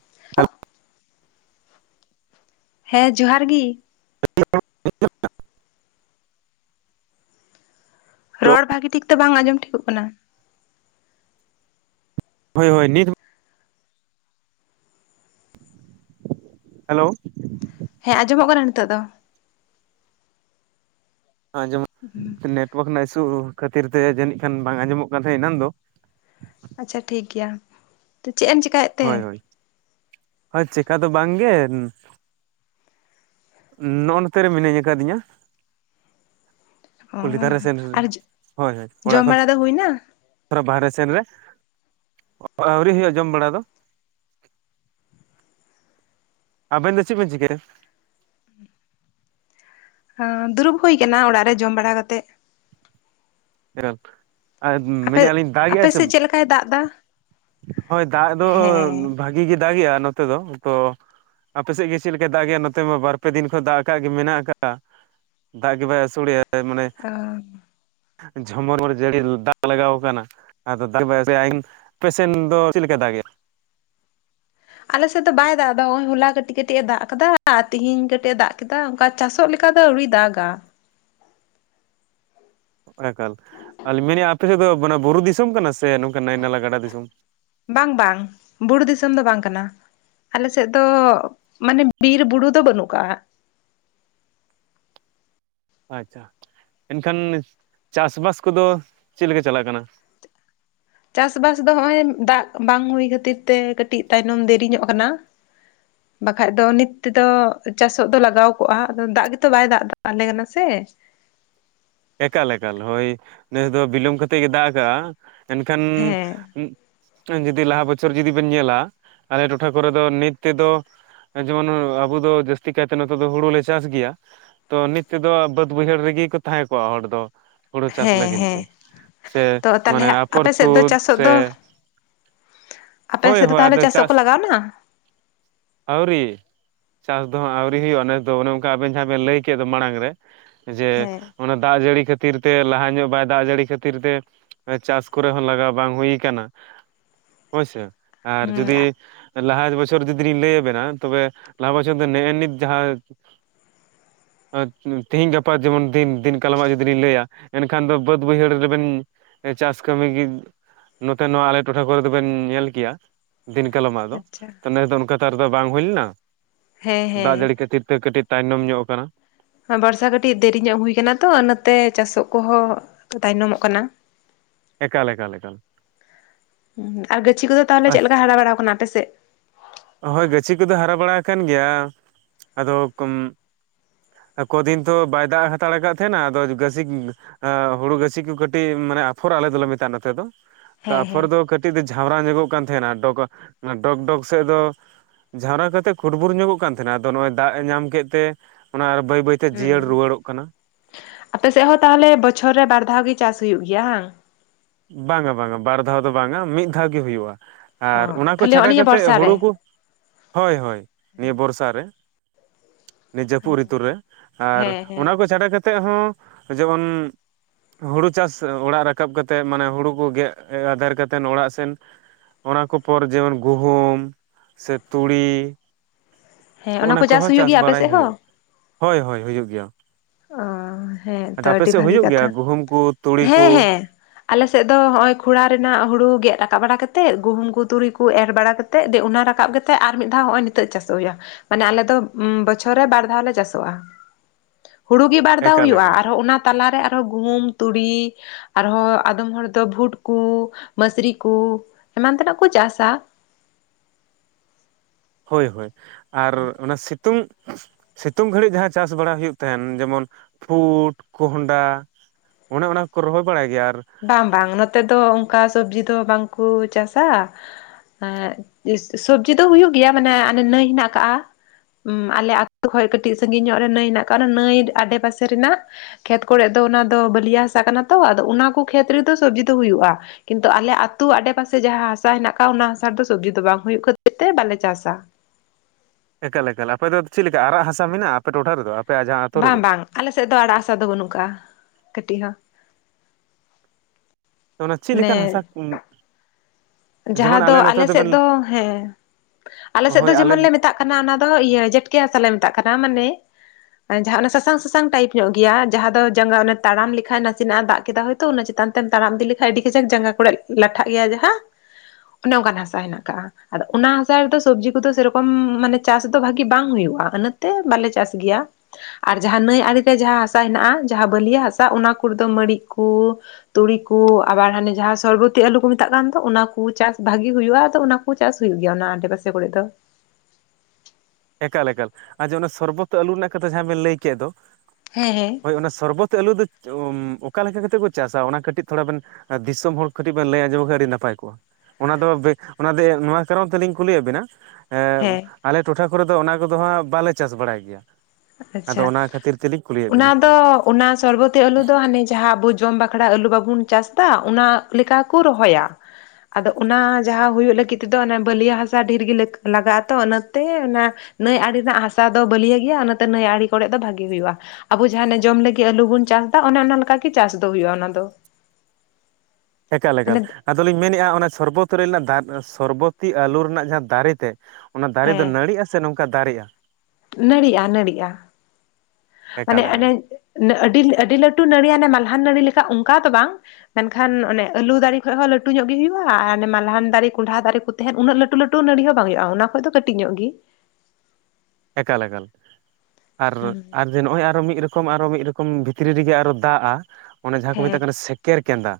[inaudible] ᱦᱮᱸ ᱡᱚᱦᱟᱨ ᱜᱮ ᱦᱮᱞᱳ ᱨᱚᱲ ᱵᱷᱟᱹᱜᱤ ᱴᱷᱤᱠ ᱛᱮ ᱵᱟᱝ ᱟᱸᱡᱚᱢ ᱴᱷᱤᱠᱚᱜ ᱠᱟᱱᱟ ᱦᱳᱭ ᱦᱳᱭ ᱱᱤᱛ ᱦᱮᱞᱳ᱾ ᱦᱮᱸ, ᱟᱸᱡᱚᱢᱚᱜ ᱠᱟᱱᱟ ᱱᱤᱛᱚᱜ ᱫᱚ᱾ ᱟᱸᱡᱚᱢ [unintelligible] ᱱᱮᱴᱣᱟᱨᱠ ᱨᱮᱱᱟᱜ ᱤᱥᱩ ᱠᱷᱟᱹᱛᱤᱨ ᱛᱮ ᱡᱟᱹᱱᱤᱡ ᱠᱷᱟᱱ ᱵᱟᱝ ᱟᱸᱡᱚᱢᱚᱜ ᱠᱟᱱ ᱛᱟᱦᱮᱸ ᱮᱱᱟᱝ ᱫᱚ᱾ ᱟᱪᱪᱷᱟ ᱴᱷᱤᱠ ᱜᱮᱭᱟ᱾ ᱛᱚ ᱪᱮᱫ ᱮᱢ ᱪᱮᱠᱟᱭ᱾ ᱦᱳᱭ ᱦᱳᱭ, ᱪᱮᱠᱟ ᱫᱚ ᱵᱟᱝᱜᱮ᱾ ᱱᱚᱜᱼ ᱱᱚᱛᱮ ᱨᱮ ᱢᱤᱱᱟᱧᱟ ᱠᱟᱫᱤᱧᱟ᱾ ᱚᱻ ᱫᱷᱟᱨᱮ ᱥᱮᱱ ᱨᱮ ᱟᱨ ᱡᱚᱢ ᱵᱟᱲᱟ ᱫᱚ ᱦᱩᱭ ᱱᱟ᱾ ᱛᱚᱲᱟ ᱵᱟᱦᱨᱮ ᱥᱮᱱ ᱨᱮ, ᱟᱹᱣᱨᱤ ᱦᱩᱭᱩᱜᱼᱟ ᱡᱚᱢ ᱵᱟᱲᱟ ᱫᱚ᱾ ᱟᱵᱮᱱ ᱫᱚ ᱪᱮᱫ ᱵᱮᱱ ᱪᱤᱠᱟᱹᱭ᱾ ᱦᱮᱸ, ᱫᱩᱲᱩᱵ ᱦᱩᱭ ᱠᱟᱱᱟ ᱚᱲᱟᱜ ᱨᱮ ᱡᱚᱢ ᱵᱟᱲᱟ ᱠᱟᱛᱮᱜ᱾ [unintelligible] ᱟᱨ ᱟᱯᱮ ᱢᱮᱱᱮᱜᱼᱟᱞᱤᱧ ᱟᱯᱮ ᱫᱟᱜᱮᱼᱟᱭ ᱥᱮ᱾ [unintelligible] ᱫᱟᱜ ᱫᱟ᱾ ᱦᱳᱭ ᱫᱟᱜ ᱫᱚ ᱵᱷᱟᱜᱤ ᱜᱮ ᱫᱟᱜᱮᱼᱟ ᱱᱚᱛᱮ ᱫᱚ, ᱛᱚ ᱟᱯᱮᱥᱮᱫ ᱜᱮ ᱪᱮᱫ ᱞᱮᱠᱟ ᱫᱟᱜ ᱜᱮᱼᱟ ᱱᱚᱛᱮ ᱢᱟ ᱵᱟᱨ ᱯᱮ ᱫᱤᱱ ᱠᱷᱚᱱ ᱫᱟᱜ ᱟᱠᱟ ᱜᱮ ᱢᱮᱱᱟᱜ ᱟᱠᱟᱫᱟ᱾ ᱫᱟᱜ ᱜᱮ ᱵᱟᱭ ᱟᱹᱥᱟᱲᱮᱟᱭ ᱢᱟᱱᱮ ᱚ ᱡᱷᱚᱢᱚᱨ ᱡᱟᱹᱲᱤ ᱫᱟᱜ ᱞᱟᱜᱟᱣ ᱠᱟᱱᱟ ᱟᱫᱚ ᱫᱟᱜ [unintelligible] ᱟᱯᱮ ᱥᱮᱱ ᱫᱚ ᱪᱮᱜ ᱞᱮᱠᱟ ᱫᱟᱜᱮᱟᱭ? ᱟᱞᱮ ᱥᱮᱫ ᱫᱚ ᱵᱟᱭ ᱫᱟᱜ ᱫᱟ ᱦᱚᱜᱼᱚᱭ ᱦᱚᱞᱟ ᱠᱟᱹᱴᱤᱡ ᱠᱟᱹᱴᱤᱡ ᱮ ᱫᱟᱜ ᱠᱟᱫᱟ ᱛᱮᱦᱤᱧ ᱠᱟᱹᱴᱤᱡ ᱮ ᱫᱟᱜ ᱠᱮᱫᱟ ᱚᱱᱠᱟ ᱪᱟᱥᱚᱜ ᱞᱮᱠᱟ ᱫᱚ ᱟᱣᱨᱤ ᱫᱟᱜᱟ᱾ ᱮᱠᱟᱞ, ᱟᱨᱤᱧ ᱢᱮᱱᱮᱫᱼᱟ ᱟᱯᱮ ᱥᱮᱫ ᱫᱚ ᱵᱩᱨᱩ ᱫᱤᱥᱚᱢ ᱠᱟᱱᱟ ᱥᱮ ᱱᱚᱝᱠᱟ ᱱᱟᱭ ᱱᱟᱞᱟ ᱜᱟᱰᱟ ᱫᱤᱥᱚᱢ? ᱵᱟᱝ ᱵᱟᱝ ᱵᱩᱨᱩ ᱫᱤᱥᱚᱢ ᱫᱚ ᱵᱟᱝ ᱠᱟᱱᱟ᱾ ᱟᱞᱮᱥᱮᱫ ᱫᱚ ᱢᱟᱱᱮ ᱵᱤᱨ ᱵᱩᱨᱩ ᱫᱚ ᱵᱟᱹᱱᱩᱜ ᱠᱟᱜᱼᱟ᱾ ᱟᱪᱪᱷᱟ, ᱮᱱᱠᱷᱟᱱ ᱪᱟᱥᱵᱟᱥ ᱠᱚᱫᱚ ᱪᱮᱫ ᱞᱮᱠᱟ ᱪᱟᱞᱟᱜ ᱠᱟᱱᱟ? ᱪᱟᱥᱵᱟᱥ ᱫᱚ ᱱᱚᱜᱼᱚᱭ ᱫᱟᱜ ᱵᱟᱝ ᱦᱩᱭ ᱠᱷᱟᱹᱛᱤᱨ ᱛᱮ ᱠᱟᱹᱴᱤᱡ ᱛᱟᱭᱱᱚᱢ ᱫᱮᱨᱤ ᱧᱚᱜ ᱠᱟᱱᱟ᱾ [inaudible] ᱵᱟᱠᱷᱟᱡ ᱫᱚ ᱱᱤᱛ ᱛᱮᱫᱚ ᱪᱟᱥᱚᱜ ᱫᱚ ᱞᱟᱜᱟᱣ ᱠᱚᱜᱼᱟ ᱟᱫᱚ ᱫᱟᱜ ᱜᱮᱛᱚ ᱵᱟᱭ ᱫᱟᱜ ᱟᱞᱮ ᱠᱟᱱᱟ ᱥᱮ᱾ ᱮᱠᱟᱞ ᱮᱠᱟᱞ ᱦᱳᱭ ᱱᱮᱥ ᱫᱚ ᱵᱤᱞᱚᱢ ᱠᱟᱛᱮ ᱜᱮ ᱫᱟᱜ ᱠᱟᱜᱼᱟ ᱮᱱᱠᱷᱟᱱ ᱦᱮᱸ ᱡᱩᱫᱤ ᱞᱟᱦᱟ ᱵᱚᱪᱷᱚᱨ ᱡᱩᱫᱤ ᱵᱮᱱ ᱧᱮᱞᱟ ᱟᱞᱮ ᱴᱚᱴᱷᱟ ᱠᱚᱨᱮ ᱫᱚ ᱱᱤᱛ ᱛᱮᱫᱚ ᱡᱮᱢᱚᱱ ᱟᱵᱚ ᱫᱚ ᱡᱟᱹᱥᱛᱤ ᱠᱟᱭᱛᱮ ᱱᱚᱛᱮ ᱫᱚ ᱦᱩᱲᱩᱞᱮ ᱪᱟᱥ ᱜᱮᱭᱟ᱾ ᱛᱚ ᱱᱤᱛ ᱛᱮᱫᱚ ᱵᱟᱹᱫ ᱵᱟᱹᱭᱦᱟᱹᱲ ᱨᱮᱜᱮ ᱠᱚ ᱛᱟᱦᱮᱸ ᱠᱚᱜᱼᱟ ᱦᱚᱲ ᱫᱚ᱾ ᱦᱩᱲᱩ ᱪᱟᱥ ᱦᱮᱸ ᱞᱟᱹᱜᱤᱱ ᱦᱮᱸ ᱛᱮ ᱥᱮ ᱛᱚ ᱛᱟᱦᱚᱞᱮ ᱢᱟᱱᱮ ᱟᱯᱷᱚᱨ ᱟᱯᱮ ᱥᱮᱫ ᱫᱚ ᱛᱩᱫ ᱪᱟᱥᱚᱜ ᱥᱮ ᱫᱚ ᱟᱯᱮ ᱦᱳᱭ ᱥᱮᱫ ᱫᱚ ᱦᱳᱭ ᱛᱟᱦᱚᱞᱮ ᱟᱫᱚ ᱪᱟᱥᱚᱜ ᱠᱚ ᱪᱟᱥ ᱞᱟᱜᱟᱣᱱᱟ? ᱟᱹᱣᱨᱤ᱾ ᱪᱟᱥ ᱫᱚ ᱦᱟᱸᱜ ᱟᱹᱣᱨᱤ ᱦᱩᱭᱩᱜᱼᱟ ᱱᱮᱥ ᱫᱚ ᱚᱱᱮ ᱚᱱᱠᱟ ᱟᱵᱮᱱ ᱡᱟᱦᱟᱸ ᱵᱮᱱ ᱞᱟᱹᱭ ᱠᱮᱫ ᱫᱚ ᱢᱟᱲᱟᱝ ᱨᱮ ᱡᱮ ᱦᱮᱸ ᱚᱱᱟ ᱫᱟᱜ ᱡᱟᱹᱲᱤ ᱠᱷᱟᱹᱛᱤᱨ ᱛᱮ ᱞᱟᱦᱟ ᱧᱚᱜ ᱵᱟᱭ ᱫᱟᱜ ᱡᱟᱹᱲᱤ ᱠᱷᱟᱹᱛᱤᱨ ᱛᱮ ᱪᱟᱥ ᱠᱚᱨᱮ ᱦᱚᱸ ᱞᱟᱜᱟᱣ ᱵᱟᱝ ᱦᱩᱭ ᱠᱟᱱᱟ ᱦᱳᱭᱥᱮ ᱟᱨ ᱦᱩᱸ ᱡᱩᱚᱫᱤ ᱞᱟᱦᱟ ᱵᱚᱪᱷᱚᱨ ᱡᱩᱫᱤ ᱞᱤᱧ ᱞᱟᱹᱭ ᱟᱵᱮᱱᱟ ᱛᱚᱵᱮ ᱞᱟᱦᱟ ᱵᱚᱪᱷᱚᱨ ᱫᱚ ᱱᱮᱜᱼᱮ ᱱᱤᱛ ᱡᱟᱦᱟᱸ ᱛᱤᱦᱤᱧ ᱜᱟᱯᱟ ᱡᱮᱢᱚᱱ ᱫᱤᱱ ᱫᱤᱱ ᱠᱟᱞᱚᱢᱟᱜ ᱡᱩᱫᱤ ᱞᱤᱧ ᱞᱟᱹᱭᱟ ᱮᱱᱠᱷᱟᱱ ᱫᱚ ᱵᱟᱹᱫᱽ ᱵᱟᱹᱭᱦᱟᱹᱲ ᱨᱮᱵᱮᱱ ᱪᱟᱥ ᱠᱟᱹᱢᱤ ᱜᱮ ᱱᱚᱛᱮ ᱱᱚᱣᱟ ᱟᱞᱮ ᱴᱚᱴᱷᱟ ᱠᱚᱨᱮ ᱫᱚᱵᱮᱱ ᱧᱮᱞ ᱠᱮᱭᱟ ᱫᱤᱱ ᱠᱟᱞᱚᱢᱟᱜ ᱫᱚ ᱟᱪᱪᱷᱟ ᱛᱚ ᱱᱮᱥ ᱫᱚ ᱚᱱᱠᱟ ᱛᱚ ᱵᱟᱝ ᱦᱩᱭ ᱞᱮᱱᱟ ᱦᱮᱸ ᱫᱟᱜ ᱡᱟᱹᱲᱤ ᱦᱮᱸ ᱠᱷᱟᱹᱛᱤᱨ ᱛᱮ ᱠᱟᱹᱴᱤᱡ ᱛᱟᱭᱱᱚᱢ ᱧᱚᱜ ᱠᱟᱱᱟ᱾ ᱵᱚᱨᱥᱟ ᱠᱟᱹᱴᱤᱡ ᱫᱮᱨᱤ ᱧᱚᱜ ᱦᱩᱭ ᱠᱟᱱᱟ ᱛᱚ ᱚᱱᱟᱛᱮ ᱪᱟᱥᱚᱜ ᱠᱚᱦᱚᱸ ᱛᱟᱭᱱᱚᱼᱢᱚᱜ ᱠᱟᱱᱟ᱾ [inaudible] ᱮᱠᱟᱞ ᱮᱠᱟᱞ ᱮᱠᱟᱞ᱾ ᱟᱨ ᱜᱟᱹᱪᱷᱤ ᱠᱚᱫᱚ ᱛᱟᱦᱚᱞᱮ ᱪᱮᱫ ᱞᱮᱠᱟ ᱦᱟᱨᱟ ᱵᱟᱲᱟ ᱠᱟᱱᱟ ᱟᱯᱮᱥᱮᱫ? ᱦᱳᱭ ᱜᱟᱹᱪᱷᱤ ᱠᱚᱫᱚ ᱦᱟᱨᱟ ᱵᱟᱲᱟ ᱠᱟᱱ ᱜᱮᱭᱟ ᱟᱫᱚ ᱠᱚ ᱠᱚᱫᱤᱱ ᱛᱚ ᱵᱟᱭ ᱫᱟᱜ ᱦᱟᱛᱟᱲ ᱠᱟᱜ ᱛᱟᱦᱮᱱᱟ ᱟᱫᱚ ᱜᱟᱹᱥᱤ ᱦᱩᱲᱩ ᱜᱟᱹᱪᱥᱤ ᱠᱚ ᱠᱟᱹᱴᱤᱡ ᱢᱟᱱᱮ ᱟᱯᱷᱚᱨ ᱟᱞᱮ ᱫᱚᱞᱮ ᱢᱮᱛᱟᱜᱼᱟ ᱱᱚᱛᱮ ᱫᱚ᱾ ᱛᱚ ᱦᱮᱸ ᱟᱯᱷᱚᱨ ᱦᱮᱸ ᱫᱚ ᱠᱟᱹᱴᱤᱡ ᱫᱚ ᱡᱷᱟᱣᱨᱟ ᱧᱚᱜᱚᱜ ᱠᱟᱱ ᱛᱟᱦᱮᱱᱟ ᱰᱚᱜᱚ ᱰᱚᱜᱽ ᱰᱚᱜᱽ ᱥᱮᱡ ᱫᱚ ᱡᱷᱟᱟᱣᱨᱟ ᱠᱟᱛᱮᱜ ᱠᱷᱩᱴᱵᱩᱨ ᱧᱚᱜᱚᱜ ᱠᱟᱱ ᱛᱟᱦᱮᱸᱱᱟ ᱟᱫᱚ ᱱᱚᱜ ᱚᱭ ᱫᱟᱜ ᱮ ᱧᱟᱢ ᱠᱮᱫ ᱛᱮ ᱚᱱᱟ ᱵᱟᱹᱭ ᱵᱟᱹᱭᱛᱮ ᱡᱤᱭᱟᱹᱲ ᱦᱮᱸ ᱨᱩᱣᱟᱹᱲᱚᱜ ᱠᱟᱱᱟ ᱟᱯᱮᱥᱮᱫ ᱦᱚᱸ ᱛᱟᱦᱚᱞᱮ ᱵᱚᱪᱷᱚᱨ ᱨᱮ ᱵᱟᱨ ᱫᱷᱟᱣ ᱜᱤ ᱪᱟᱥ ᱦᱩᱭᱩᱜ ᱜᱮᱭᱟ ᱵᱟᱝ ᱵᱟᱝᱟ ᱵᱟᱝᱟ ᱵᱟᱨ ᱫᱷᱟᱣ ᱫᱚ ᱵᱟᱝᱟ ᱢᱤᱫ ᱫᱷᱟᱣ ᱜᱮ ᱦᱩᱭᱩᱜᱼᱟ ᱚ ᱟᱨ ᱚᱱᱟ ᱠᱚ ᱠᱷᱟᱹᱞᱤ ᱦᱚᱸᱜ ᱪᱷᱟᱰᱟ ᱱᱤᱭᱟᱹ ᱠᱟᱛᱮᱫ ᱵᱚᱨᱥᱟ ᱦᱩᱲᱩ ᱨᱮ? ᱠᱚ ᱦᱳᱭ ᱦᱳᱭ ᱱᱤᱭᱟᱹ ᱵᱚᱨᱥᱟ ᱨᱮ ᱱᱤ ᱡᱟᱹᱯᱩᱫ ᱨᱤᱛᱩ ᱨᱮ ᱟᱨ ᱦᱮᱸ ᱦᱮᱸ ᱚᱱᱟ ᱠᱚ ᱪᱷᱟᱰᱟ ᱠᱟᱛᱮ ᱛᱮ ᱦᱚᱸ ᱡᱮᱢᱚᱱ ᱦᱩᱲᱩ ᱪᱟᱥ ᱚᱲᱟᱜ ᱨᱟᱠᱟᱵ ᱠᱟᱛᱮ ᱛᱮ ᱢᱟᱱᱮ ᱦᱩᱲᱩ ᱠᱚ ᱜᱮᱫ ᱟᱫᱮᱨ ᱠᱟᱛᱮᱮᱫ ᱚᱲᱟᱜ ᱥᱮᱱ ᱚᱱᱟ ᱠᱚ ᱯᱚᱨ ᱡᱮᱢᱚᱱ ᱜᱩᱦᱩᱢ ᱥᱮ ᱛᱩᱲᱤ ᱦᱮᱸ ᱚᱱᱟ ᱠᱚ ᱠᱚᱦᱚᱸ ᱦᱩᱭᱩᱜ ᱪᱟᱥ ᱜᱮᱭᱟ ᱟᱯᱮ ᱵᱟᱲᱟᱭ ᱥᱮᱫ ᱦᱚᱸ? ᱦᱩᱭᱩᱜ ᱦᱳᱭ ᱦᱳᱭ ᱦᱩᱭᱩᱜ ᱜᱮᱭᱟ ᱚ ᱦᱮᱸ ᱛᱚ ᱟᱫᱚ ᱟᱯᱮ ᱟᱹᱰᱤ ᱥᱮᱫ ᱵᱷᱟᱜᱤ ᱦᱩᱭᱩᱜ ᱠᱟᱛᱷᱟ ᱜᱮᱭᱟ ᱜᱩᱦᱩᱢ ᱠᱚ ᱛᱩᱲᱤ ᱠᱚ ᱦᱮᱸ ᱦᱮᱸ ᱟᱞᱮᱥᱮᱫ ᱫᱚ ᱦᱚᱸᱜ ᱚᱭ ᱠᱷᱚᱲᱟ ᱨᱮᱱᱟᱜ ᱦᱩᱲᱩ ᱜᱮᱫ ᱨᱟᱠᱟᱵ ᱵᱟᱲᱟ ᱠᱟᱛᱮ ᱮᱫ ᱜᱩᱦᱩᱢ ᱠᱚ ᱛᱩᱨᱤ ᱠᱚ ᱮᱨ ᱵᱟᱲᱟ ᱠᱟᱛᱮᱮᱫ ᱛᱮᱫ ᱫᱮ ᱚᱱᱟ ᱨᱟᱠᱟᱵ ᱠᱟᱛᱮ ᱮᱫ ᱟᱨ ᱢᱤᱫ ᱫᱷᱟᱣ ᱦᱚᱜᱼᱚᱭ ᱱᱤᱛᱚᱜ ᱪᱟᱥᱚᱜ ᱦᱩᱭᱩᱜ ᱼᱟ ᱢᱟᱱᱮ ᱟᱞᱮ ᱫᱚ ᱵᱚᱪᱷᱚᱨ ᱨᱮ ᱵᱟᱨ ᱫᱷᱟᱣᱞ ᱞᱮ ᱪᱟᱥᱚᱜᱼᱟ ᱦᱩᱲᱩ ᱜᱮ ᱵᱟᱨ ᱫᱷᱟᱣ ᱮᱠᱟᱞ ᱦᱩᱭᱩᱜᱼᱟ ᱮᱠᱟᱞ ᱟᱨᱦᱚᱸ ᱚᱱᱟ ᱛᱟᱞᱟᱨᱮ ᱟᱨᱦᱚᱸ ᱜᱩᱦᱩᱢ ᱛᱩᱲᱤ ᱟᱨᱦᱚᱸ ᱟᱫᱚᱢ ᱦᱚᱲ ᱫᱚ ᱵᱷᱩᱴ ᱠᱩ ᱢᱟᱹᱥᱨᱤ ᱠᱚ ᱮᱢᱟᱱ ᱛᱮᱱᱟᱜ ᱠᱚ ᱪᱟᱥᱟ ᱦᱳᱭ ᱦᱳᱭ ᱟᱨ ᱚᱱᱟ ᱥᱤᱛᱩᱝ ᱥᱤᱛᱩᱝ ᱜᱷᱟᱹᱲᱤᱡ ᱡᱟᱦᱟᱸ ᱪᱟᱥ ᱵᱟᱲᱟ ᱦᱩᱭᱩᱜ ᱛᱟᱦᱮᱸᱱ ᱡᱮᱢᱚᱱ ᱯᱷᱩᱰ ᱠᱚᱸᱦᱚᱱᱰᱟ ᱚᱱᱮ ᱚᱱᱟ ᱠᱚ ᱨᱚᱦᱚᱭ ᱵᱟᱲᱟᱭ ᱜᱮᱭᱟ ᱟᱨ ᱵᱟᱝ ᱵᱟᱝ ᱱᱚᱛᱮ ᱫᱚ ᱚᱱᱠᱟ ᱥᱚᱵᱡᱤ ᱫᱚ ᱵᱟᱝᱠᱚ ᱪᱟᱥᱟ ᱮᱸ ᱥᱚᱵᱡᱤ ᱫᱚ ᱦᱩᱭᱩᱜ ᱜᱮᱭᱟ ᱢᱟᱱᱮ ᱟᱱᱮ ᱱᱟᱹᱭ ᱦᱮᱱᱟᱜ ᱠᱟᱜᱼᱟ ᱮᱸ ᱟᱞᱮ ᱟ ᱟᱹᱛᱩ ᱠᱷᱚᱡ ᱠᱟᱹᱴᱤᱡ ᱥᱟᱺᱜᱤᱧ ᱧᱚᱜ ᱨᱮ ᱱᱟᱹᱭ ᱦᱮᱱᱟᱜ ᱠᱟᱜ ᱚᱱᱟ ᱱᱟᱹᱭ ᱟᱰᱮ ᱯᱟᱥᱮ ᱨᱮᱱᱟᱜ ᱠᱷᱮᱛ ᱠᱚᱨᱮᱜ ᱫᱚ ᱚᱱᱟ ᱫᱚ ᱵᱟᱹᱞᱤᱭᱟ ᱦᱟᱥᱟ ᱠᱟᱱᱟ ᱛᱚ ᱟᱫᱚ ᱚᱱᱟ ᱠᱚ ᱠᱷᱮᱛ ᱨᱮᱫᱚ ᱥᱚᱵᱽᱡᱤ ᱫᱚ ᱦᱩᱭᱩᱜᱼᱟ ᱠᱤᱱᱛᱩ ᱟᱞᱮ ᱟᱹᱛᱩ ᱟᱰᱮ ᱯᱟᱥᱮ ᱡᱟᱦᱟᱸ ᱦᱟᱥᱟ ᱦᱮᱱᱟᱜ ᱟᱠᱟᱜ-ᱟ ᱚᱱᱟ ᱦᱟᱥᱟ ᱨᱮᱫᱚ ᱥᱚᱵᱽᱡᱤ ᱫᱚ ᱵᱟᱝ ᱦᱳᱭᱩᱜ ᱠᱷᱟᱹᱛᱤᱨ ᱛᱮ ᱵᱟᱞᱮ ᱪᱟᱥᱟ ᱮᱠᱟᱞ ᱮᱠᱟᱞ ᱟᱯᱮ ᱫᱚ ᱪᱮᱫ ᱞᱮᱠᱟ ᱟᱨᱟᱜ ᱦᱟᱥᱟ ᱢᱮᱱᱟᱜᱼᱟ ᱟᱯᱮ ᱴᱚᱴᱷᱟ ᱨᱮᱫᱚ ᱟᱯᱮᱭᱟᱜ ᱡᱟᱦᱟᱸ ᱟᱛᱳ ᱵᱟᱝ ᱨᱮᱫᱚ ᱵᱟᱝ ᱟᱞᱮ ᱥᱮᱫ ᱫᱚ ᱟᱲᱟᱜ ᱦᱟᱥᱟ ᱫᱚ ᱵᱟᱹᱱᱩᱜ ᱟᱠᱟᱜ-ᱟ ᱠᱟᱹᱴᱤᱡ ᱦᱚᱸ ᱚᱱᱟ ᱪᱮᱫ ᱢᱟᱱᱮ ᱞᱮᱠᱟᱱ ᱦᱟᱥᱟ ᱩᱸ ᱡᱟᱦᱟᱸ ᱫᱚ ᱟᱞᱮᱥᱮᱫ ᱫᱚᱵᱮᱱ ᱫᱚ ᱦᱮᱸ ᱟᱞᱮᱥᱮᱫ ᱫᱚ ᱦᱳᱭ ᱟᱞᱮ ᱡᱮᱢᱚᱱ ᱞᱮ ᱢᱮᱛᱟᱜ ᱠᱟ- ᱠᱟᱱᱟ ᱚᱱᱟ ᱫᱚ ᱤᱭᱟᱹ ᱡᱮᱴᱠᱮ ᱦᱟᱥᱟᱞᱮ ᱢᱮᱛᱟᱜ ᱠᱟᱱᱟ ᱢᱟᱱᱮ ᱡᱟᱦᱟᱸ ᱚᱱᱟ ᱥᱟᱥᱟᱝ ᱥᱟᱥᱟᱝ ᱴᱟᱭᱤᱯ ᱧᱚᱜ ᱜᱮᱭᱟ ᱡᱟᱦᱟᱸ ᱫᱚ ᱡᱟᱸᱜᱟ ᱚᱱᱮ ᱛᱟᱲᱟᱢ ᱞᱮᱠᱷᱟᱱ ᱱᱟᱥᱮᱱᱟᱜ ᱮ ᱫᱟᱜ ᱠᱮᱫᱟ ᱦᱚᱭ- ᱛᱚ ᱚᱱᱟ ᱪᱮᱛᱟᱱ ᱛᱮᱢ ᱛᱟᱲᱟᱢ ᱤᱫᱤ ᱞᱮᱠᱷᱟᱡ ᱟᱹᱰᱤ ᱠᱟᱡᱟᱠ ᱡᱟᱸᱜᱟ ᱠᱚᱲᱮᱜ ᱞᱟᱴᱷᱟᱜ ᱜᱮᱭᱟ ᱡᱟᱦᱟᱸ ᱚᱱᱮ ᱚᱱᱠᱟᱱ ᱦᱟᱥᱟ ᱦᱮᱱᱟᱜ ᱠᱟᱜᱼᱟ ᱟᱫᱚ ᱚᱱᱟ ᱦᱟᱥᱟ ᱨᱮᱫᱚ ᱥᱚᱵᱽᱡᱤ ᱠᱚᱫᱚ ᱥᱮᱨᱚᱠᱚᱢ ᱢᱟᱱᱮ ᱪᱟᱥ ᱫᱚ ᱵᱷᱟᱜᱤ ᱵᱟᱝ ᱦᱩᱭᱩᱜᱼᱟ ᱤᱱᱟᱹᱛᱮ ᱵᱟᱞᱮ ᱪᱟᱥ ᱜᱮᱭᱟ ᱟᱨ ᱡᱟᱦᱟᱸ ᱱᱟᱹᱭ ᱟᱲᱮ ᱨᱮ ᱡᱟᱦᱟᱸ ᱦᱟᱥᱟ ᱦᱮᱱᱟᱜᱼᱟ ᱡᱟᱦᱟᱸ ᱵᱟᱹᱞᱭᱟᱹ ᱦᱟᱥᱟ ᱚᱱᱟ ᱠᱚᱨᱮᱫᱚ ᱢᱟᱹᱲᱤᱜ ᱠᱩ ᱛᱩᱲᱤ ᱠᱩ ᱟᱵᱟᱨ ᱦᱟᱱᱮ ᱡᱟᱦᱟᱸ ᱥᱚᱨᱵᱚᱛᱤ ᱟᱞᱩ ᱠᱚ ᱢᱮᱛᱟᱜ ᱠᱟᱱ ᱫᱚ ᱚᱱᱟ ᱚᱱᱟ ᱠᱩ ᱪᱟᱥ ᱵᱷᱟᱜᱤ ᱦᱩᱭᱩᱜᱼᱟ ᱟᱫᱚ ᱚᱱᱟ ᱠᱚ ᱪᱟᱥ ᱦᱩᱭᱩᱜ ᱜᱮᱭᱟ ᱚᱱᱟ ᱟᱰᱮ ᱯᱟᱥᱮ ᱠᱚᱨᱮ ᱫᱚ ᱮᱠᱟᱞ ᱮᱠᱟᱞ ᱟᱨ ᱡᱮ ᱚᱱᱟ ᱥᱚᱨᱵᱚᱛᱤ ᱟᱹᱞᱩ ᱨᱮᱱᱟᱜ ᱠᱟᱛᱷᱟ ᱡᱟᱦᱟᱸ ᱵᱮᱱ ᱞᱟᱹᱭ ᱠᱮᱫ ᱫᱚ ᱦᱮᱸ ᱦᱮᱸ ᱦᱳᱭ ᱚᱱᱟ ᱥᱚᱨᱵᱚᱛᱤ ᱟᱹᱞᱩ ᱫᱚ ᱚᱠᱟ ᱞᱮᱠᱟ ᱠᱟᱛᱮ ᱠᱚ ᱪᱟᱥᱟ ᱚᱱᱟ ᱠᱟᱹᱴᱤᱡ ᱛᱷᱚᱲᱟ ᱵᱮᱱ ᱟᱨ ᱫᱤᱥᱚᱢ ᱦᱚᱲ ᱠᱟᱹᱴᱤᱡ ᱵᱮᱱ ᱞᱟᱹᱭ ᱟᱸᱡᱚᱢ ᱞᱮ ᱠᱷᱟᱡ ᱟᱹᱰᱤ ᱱᱟᱯᱟᱭ ᱠᱚᱜᱼᱟ ᱚᱱᱟ ᱫᱚ [unintelligible] ᱚᱱᱟ ᱫᱚ ᱱᱚᱣᱟ ᱠᱟᱨᱚᱱ ᱛᱮᱞᱤᱧ ᱠᱩᱞᱤᱭᱮᱫ ᱵᱮᱱᱟ ᱮᱸᱜ ᱦᱮᱸ ᱟᱞᱮ ᱴᱚᱴᱷᱟ ᱠᱚᱨᱮ ᱫᱚ ᱚᱱᱟ ᱠᱚᱫᱚ ᱦᱟᱸᱜ ᱵᱟᱞᱮ ᱪᱟᱥ ᱵᱟᱲᱟᱭ ᱜᱮᱭᱟ ᱟᱪᱪᱷᱟ ᱟᱫᱚ ᱚᱱᱟ ᱠᱷᱟᱹᱛᱤᱨ ᱛᱮᱞᱤᱧ ᱠᱩᱞᱤᱭᱮᱫ ᱚᱱᱟ ᱵᱤᱱᱟ ᱫᱚ ᱚᱱᱟ ᱥᱚᱨᱵᱚᱛᱤ ᱟᱹᱞᱩ ᱫᱚ ᱦᱟᱱᱮ ᱡᱟᱦᱟᱸ ᱟᱵᱚ ᱡᱚᱢ ᱵᱟᱠᱷᱲᱟ ᱟᱹᱞᱩ ᱵᱟᱵᱚᱱ ᱪᱟᱥ ᱫᱟ ᱚᱱᱟ ᱞᱮᱠᱟ ᱠᱚ ᱨᱚᱦᱚᱭᱟ ᱟᱫᱚ ᱚᱱᱟ ᱡᱟᱦᱟᱸ ᱦᱩᱭᱩᱜ ᱞᱟᱹᱜᱤᱫ ᱛᱮᱫᱚ ᱚᱱᱟ ᱵᱟᱹᱞᱭᱟᱹ ᱦᱟᱥᱟ ᱰᱷᱮᱨ ᱜᱮ ᱞᱟᱜᱟᱜᱼᱟ ᱛᱚ ᱚᱱᱟᱛᱮ ᱚᱱᱟ ᱱᱟᱹᱭ ᱟᱲᱮ ᱨᱮᱱᱟᱜ ᱦᱟᱥᱟ ᱫᱚ ᱵᱟᱹᱞᱭᱟᱹ ᱜᱮᱭᱟ ᱚᱱᱟᱛᱮ ᱱᱟᱹᱭ ᱟᱲᱮ ᱠᱚᱨᱮ ᱫᱚ ᱵᱷᱟᱜᱮ ᱦᱩᱭᱩᱜᱼᱟ ᱟᱵᱚ ᱡᱟᱦᱟᱱᱮ ᱡᱚᱢ ᱞᱟᱹᱜᱤᱫ ᱟᱞᱩ ᱵᱚᱱ ᱪᱟᱥᱫᱟ ᱚᱱᱮ ᱚᱱᱟ ᱞᱮᱠᱟᱜᱮ ᱪᱟᱥ ᱫᱚ ᱦᱩᱭᱩᱜᱼᱟ ᱚᱱᱟ ᱫᱚ ᱮᱠᱟᱞ ᱮᱠᱟᱞ ᱢᱟᱱᱮ ᱟᱫᱚᱞᱤᱧ ᱢᱮᱱᱮᱫᱼᱟ ᱚᱱᱟ ᱥᱚᱨᱵᱚᱛ ᱨᱮ ᱨᱮᱱᱟᱜ ᱫᱟ ᱥᱚᱨᱵᱚᱛᱤ ᱟᱞᱩ ᱨᱮᱱᱟᱜ ᱡᱟᱦᱟᱸ ᱫᱟᱨᱮ ᱛᱮᱫ ᱚᱱᱟ ᱫᱟᱨᱮ ᱫᱚ ᱦᱮᱸ ᱱᱟᱹᱲᱤᱜᱼᱟ ᱥᱮ ᱱᱚᱝᱠᱟ ᱫᱟᱨᱮᱜᱼᱟ ᱱᱟᱹᱲᱤᱜᱼᱟ ᱱᱟᱹᱲᱤᱜᱼᱟ ᱢᱟᱱᱮ ᱮᱠᱟᱞ ᱮᱠᱟᱞ ᱚᱱᱮ ᱟᱹᱰᱤ ᱟᱹᱰᱤ ᱞᱟᱹᱴᱩ ᱱᱟᱹᱲᱤ ᱟᱱᱮ ᱢᱟᱞᱦᱟᱱ ᱱᱟᱹᱲᱤ ᱞᱮᱠᱟ ᱚᱱᱠᱟ ᱫᱚ ᱵᱟᱝ ᱾ ᱢᱮᱱᱠᱷᱟᱱ ᱚᱱᱮ ᱟᱹᱞᱩ ᱫᱟᱨᱮ ᱠᱷᱚᱡ ᱦᱚᱸ ᱞᱟᱹᱴᱩ ᱧᱚᱜ ᱜᱮ ᱦᱩᱭᱩᱜᱼᱟ ᱟᱨ ᱢᱟᱞᱦᱟᱱ ᱫᱟᱨᱮ ᱠᱚᱸᱰᱷᱟ ᱫᱟᱨᱮ ᱠᱚ ᱛᱟᱦᱮᱱ ᱩᱱᱟᱹᱜ ᱞᱟᱹᱴᱩ ᱞᱟᱹᱴᱩ ᱱᱟᱲᱤ ᱦᱚᱸ ᱵᱟᱝ ᱦᱩᱭᱩᱜᱼᱟ, ᱚᱱᱟ ᱠᱷᱚᱱ ᱫᱚ ᱠᱟᱹᱴᱤᱡ ᱧᱚᱜ ᱜᱮ ᱾ ᱮᱠᱟᱞ ᱮᱠᱟᱞ ᱟᱨ ᱦᱮᱸ ᱟ ᱡᱮ ᱱᱚᱜ ᱚᱭ ᱟᱨᱚ ᱢᱤᱫ ᱨᱚᱠᱚᱢ ᱟᱨᱚ ᱢᱤᱫ ᱨᱚᱠᱚᱢ ᱵᱷᱤᱛᱨᱤ ᱨᱮᱜᱮ ᱟᱨᱚ ᱫᱟᱜᱼᱟ ᱚᱱᱮ ᱡᱟᱦᱟᱸ ᱠᱚ ᱢᱮᱛᱟᱜ ᱦᱮᱸ ᱠᱟᱱᱟ ᱥᱮᱠ ᱠᱮᱨ ᱠᱮᱸᱱᱫᱟ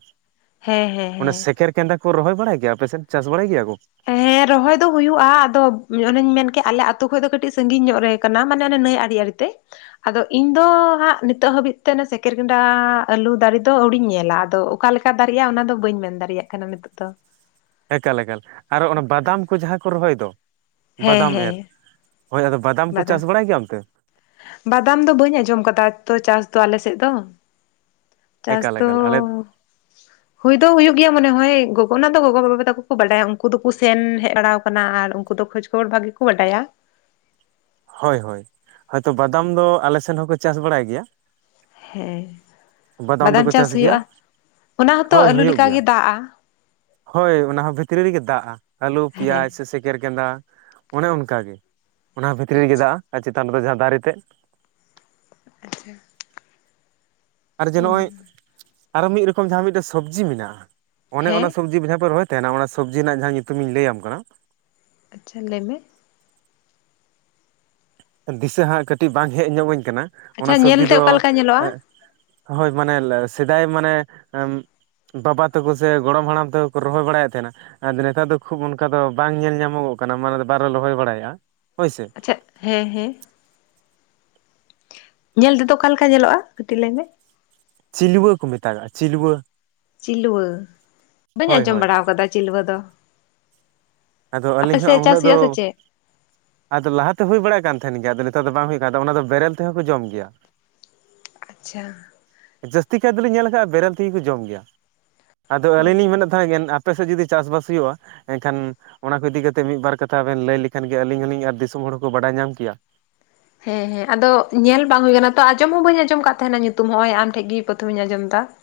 ᱦᱮᱸ ᱚᱱᱮ ᱦᱮᱸ ᱥᱮᱠᱮᱨ ᱠᱮᱸᱱᱫᱟ ᱠᱚ ᱨᱚᱦᱚᱭ ᱵᱟᱲᱟᱭ ᱜᱮᱭᱟ ᱟᱯᱮ ᱥᱮᱫ ᱪᱟᱥ ᱵᱟᱲᱟᱭ ᱜᱮᱭᱟ ᱠᱚ? ᱦᱮᱸ ᱨᱚᱦᱚᱭ ᱫᱚ ᱦᱩᱭᱩᱜ-ᱟ ᱟᱫᱚ ᱚᱱᱮᱧ ᱢᱮᱱᱠᱮᱜ ᱟᱞᱮ ᱟᱛᱩ ᱠᱷᱚᱡ ᱫᱚ ᱠᱟᱹᱴᱤᱡ ᱥᱟᱹᱜᱤᱧ ᱧᱚᱜ ᱨᱮ ᱠᱟᱱᱟ ᱢᱟᱱᱮ ᱚᱱᱮ ᱱᱟᱹᱭ ᱟᱲᱤ ᱟᱲᱤ ᱛᱮ ᱾ ᱟᱫᱚ ᱤᱧ ᱫᱚ ᱦᱟᱸᱜ ᱱᱤᱛᱚᱜ ᱦᱟᱹᱵᱤᱡ ᱛᱮ ᱚᱱᱮ ᱥᱮᱸᱠᱮᱨ ᱜᱮᱰᱟ ᱟᱹᱞᱩ ᱫᱟᱨᱮ ᱫᱚ ᱟᱹᱣᱲᱤᱧ ᱧᱮᱞᱟ ᱟᱫᱚ ᱚᱠᱟ ᱞᱮᱠᱟ ᱫᱟᱹᱨᱤᱜᱼᱟ ᱚᱱᱟ ᱫᱚ ᱵᱟᱹᱧ ᱢᱮᱱ ᱫᱟᱨᱤᱭᱟᱜ ᱠᱟᱱᱟ ᱱᱤᱛᱚᱜ ᱫᱚ ᱾ ᱮᱠᱟᱞ ᱮᱠᱟᱞ ᱟᱨᱚ ᱚᱱᱟ ᱵᱟᱫᱟᱢ ᱠᱚ ᱡᱟᱦᱟᱸ ᱠᱚ ᱨᱚᱦᱚᱭ ᱫᱚ ᱦᱮᱸ ᱵᱟᱫᱟᱢ ᱦᱮᱸ ᱮᱨ ᱦᱳᱭ ᱟᱫᱚ ᱵᱟᱫᱟᱢ ᱠᱚ ᱪᱟᱥ ᱵᱟᱲᱟᱭ ᱜᱮᱭᱟ ᱚᱱᱛᱮ? ᱵᱟᱫᱟᱢ ᱫᱚ ᱵᱟᱹᱧ ᱟᱸᱡᱚᱢ ᱠᱟᱫᱟ ᱛᱚ ᱪᱟᱥ ᱫᱚ ᱟᱞᱮ ᱥᱮᱫ ᱫᱚ ᱾ ᱪᱟᱥ ᱮᱠᱟᱞ ᱫᱚ ᱮᱠᱟᱞ ᱟᱞᱮ ᱦᱩᱭ ᱫᱚ ᱦᱩᱭᱩᱜ ᱜᱮᱭᱟ ᱢᱚᱱᱮ ᱦᱳᱭ ᱚᱱᱟ ᱫᱚ ᱜᱚᱜᱚ ᱚᱱᱟ ᱫᱚ ᱜᱚᱜᱚ ᱵᱟᱵᱟ ᱛᱟᱠᱚ ᱠᱚ ᱵᱟᱰᱟᱭᱟ ᱩᱱᱠᱩ ᱫᱚᱠᱚ ᱥᱮᱱ ᱦᱮᱡ ᱵᱟᱲᱟᱠᱟᱱᱟ ᱟᱨ ᱩᱱᱠᱩ ᱫᱚ ᱠᱷ ᱠᱷᱚᱵᱚᱨ ᱵᱷᱟᱜᱮ ᱠᱚ ᱵᱟᱰᱟᱭᱟ ᱾ ᱦᱳᱭ ᱦᱳᱭ, ᱦᱳᱭᱛᱳ ᱵᱟᱫᱟᱢ ᱫᱚ ᱟᱞᱮ ᱥᱮᱱ ᱦᱚᱸᱠᱚ ᱪᱟᱥ ᱵᱟᱲᱟᱭ ᱜᱮᱭᱟ ᱾ ᱦᱮᱸ ᱵᱟᱫᱟᱢ ᱪᱟᱥ ᱦᱩᱭᱩᱜᱼᱟ, ᱚᱱᱟ ᱦᱚᱸᱛᱚ ᱦᱳᱭ ᱟᱹᱞᱩ ᱦᱩᱭᱩᱜ ᱞᱮᱠᱟ ᱜᱮᱭᱟ ᱜᱮ ᱫᱟᱜᱼᱟ ᱾ ᱦᱳᱭ ᱚᱱᱟ ᱦᱚᱸ ᱵᱷᱤᱛᱨᱤ ᱨᱮᱜᱮ ᱫᱟᱜᱼᱟ ᱟᱹᱞᱩ, ᱦᱮᱸ ᱯᱮᱸᱭᱟᱡᱽ ᱥᱮ ᱥᱮᱸᱠᱮᱨ ᱠᱮᱱᱫᱟ ᱚᱱᱮ ᱚᱱᱠᱟᱟᱜ ᱜᱮ ᱚᱱᱟ ᱵᱷᱤᱛᱨᱤ ᱨᱮᱜᱮ ᱟᱪᱪᱷᱟ ᱫᱟᱜᱼᱟ ᱟᱨ ᱪᱮᱛᱟᱱ ᱨᱮᱫᱚ ᱡᱟᱦᱟᱸ ᱫᱟᱨᱮ ᱛᱮᱫ ᱾ ᱟᱪᱪᱷᱟ ᱾ ᱟᱨ ᱡᱮ ᱱᱚᱜ ᱚᱭ ᱟᱨᱚ ᱢᱤᱫ ᱨᱚᱠᱚᱢ ᱡᱟᱦᱟᱸ ᱢᱤᱫᱴᱮ ᱥᱚᱵᱡᱤ ᱢᱮᱱᱟᱜᱼᱟ, ᱚᱱᱮ ᱦᱮᱸ ᱚᱱᱟ ᱥᱚᱵᱡᱤ ᱵᱮᱡᱷᱟᱣ ᱯᱮ ᱨᱚᱦᱚᱭ ᱛᱟᱦᱮᱱᱟ ᱚᱱᱟ ᱥᱚᱵᱽᱡᱤ ᱨᱮᱱᱟᱜ ᱡᱟᱦᱟᱸ ᱧᱩᱛᱩᱢ ᱤᱧ ᱞᱟᱹᱭ ᱟᱢ ᱠᱟᱱᱟ ᱾ ᱟᱪᱪᱷᱟ ᱞᱟᱹᱭᱢᱮ ᱾ ᱫᱤᱥᱟᱹ ᱦᱟᱸᱜ ᱠᱟᱹᱴᱤᱡ ᱵᱟᱝ ᱦᱮᱡ ᱧᱚᱜᱟᱹᱧ ᱠᱟᱱᱟ, ᱚᱱᱟ ᱟᱪᱪᱷᱟ ᱥᱚᱵᱡᱤ ᱧᱮᱞᱛᱮ ᱫᱚ ᱚᱠᱟ ᱞᱮᱠᱟ ᱧᱮᱞᱚᱜᱼᱟ ᱦᱳᱭ ᱢᱟᱱᱮ ᱞᱮ ᱥᱮᱫᱟᱭ ᱢᱟᱱᱮ ᱮᱸᱻᱢ ᱵᱟᱵᱟ ᱛᱟᱠᱚ ᱥᱮ ᱜᱚᱲᱚᱢ ᱦᱟᱲᱟᱢ ᱛᱟᱠᱚ ᱠᱚ ᱨᱚᱦᱚᱭ ᱵᱟᱲᱟᱭᱮᱫ ᱛᱟᱦᱮᱱᱟ ᱾ ᱟᱫᱚ ᱱᱮᱛᱟᱨ ᱫᱚ ᱠᱷᱩᱵ ᱚᱱᱠᱟ ᱫᱚ ᱵᱟᱝ ᱧᱮᱞ ᱧᱟᱢᱚᱜᱚᱜ ᱠᱟᱱᱟ ᱢᱟᱱᱮ ᱫᱚ ᱵᱟᱨᱮ ᱨᱚᱦᱚᱭ ᱵᱟᱲᱟᱭᱮᱫᱼᱟ ᱦᱳᱭᱥᱮ ᱾ ᱪᱮᱫ, ᱦᱮᱸ ᱦᱮᱸ ᱾ ᱧᱮᱞ ᱛᱮᱫᱚ ᱚᱠᱟᱮ ᱞᱮᱠᱟ ᱧᱮᱞᱚᱜᱼᱟ ᱠᱟᱹᱴᱤᱡ ᱞᱟᱹᱭᱢᱮ? ᱪᱤᱞᱣᱟᱹ ᱠᱚ ᱢᱮᱛᱟᱜᱟᱜᱼᱟ ᱪᱤᱞᱣᱟᱹ ᱾ ᱪᱤᱞᱣᱟᱹ, ᱵᱟᱹᱧ ᱦᱳᱭ ᱟᱸᱡᱚᱢ ᱦᱳᱭ ᱵᱟᱲᱟ ᱠᱟᱫᱟ ᱪᱤᱞᱣᱟᱹ ᱫᱚ ᱾ ᱟᱫᱚ ᱟᱹᱞᱤᱧ ᱦᱚᱸ ᱩᱱᱟᱹᱜ ᱫᱚ ᱦᱩᱭᱩᱜᱼᱟ ᱥᱮ ᱪᱮᱫ ᱟᱫᱚ ᱞᱟᱦᱟᱛᱮ ᱦᱩᱭ ᱵᱟᱲᱟᱜ ᱠᱟᱱ ᱛᱟᱦᱮᱱ ᱜᱮᱭᱟ ᱟᱫᱚ ᱱᱮᱛᱟᱨ ᱫᱚ ᱵᱟᱝ ᱦᱩᱭᱩᱜ ᱠᱟᱱᱟ ᱛᱟ ᱚᱱᱟ ᱫᱚ ᱵᱮᱨᱮᱞ ᱛᱮᱦᱚᱸ ᱠᱚ ᱡᱚᱢ ᱜᱮᱭᱟ ᱾ ᱟᱪᱪᱷᱟ ᱾ ᱡᱟᱹᱥᱛᱤ ᱠᱟᱭ ᱫᱚᱞᱤᱧ ᱧᱮᱞ ᱠᱟᱜᱼᱟ ᱵᱮᱨᱮᱞ ᱛᱮᱜᱮ ᱠᱚ ᱡᱚᱢ ᱜᱮᱭᱟ ᱟᱫᱚ ᱚ ᱟᱹᱞᱤᱧ ᱞᱤᱧ ᱢᱮᱱᱮᱫ ᱛᱟᱦᱮᱸᱱ ᱟᱯᱮ ᱥᱮᱫ ᱡᱩᱫᱤ ᱪᱟᱥᱵᱟᱥ ᱦᱩᱭᱩᱜᱼᱟ, ᱮᱱᱠᱷᱟᱱ ᱚᱱᱟ ᱠᱚ ᱤᱫᱤ ᱠᱟᱛᱮᱫ ᱢᱤᱫ ᱵᱟᱨ ᱠᱟᱛᱷᱟ ᱵᱮᱱ ᱞᱟᱹᱭ ᱞᱮᱠᱷᱟᱱ ᱜᱮ ᱟᱹᱞᱤᱧ ᱦᱚᱸᱞᱤᱧ ᱟᱨ ᱫᱤᱥᱚᱢ ᱦᱚᱲ ᱦᱚᱸᱠᱚ ᱵᱟᱰᱟᱭ ᱧᱟᱢ ᱠᱮᱭᱟ ᱾ ᱦᱮᱸ ᱦᱮᱸ ᱟᱫᱚ ᱧᱮᱞ ᱵᱟᱝ ᱦᱩᱭ ᱠᱟᱱᱟ ᱛᱚ ᱟᱸᱚᱢ ᱦᱚᱸ ᱵᱟᱹᱧ ᱟᱸᱡᱚᱢ ᱠᱟᱜ ᱛᱟᱦᱮᱸᱱᱟ ᱧᱩᱛᱩᱢ ᱦᱚᱜ-ᱚᱭ ᱟᱢ ᱴᱷᱮᱡ ᱜᱮ ᱯᱨᱚᱛᱷᱚᱢᱤᱧ ᱟᱸᱡᱚᱢ ᱫᱟ ᱾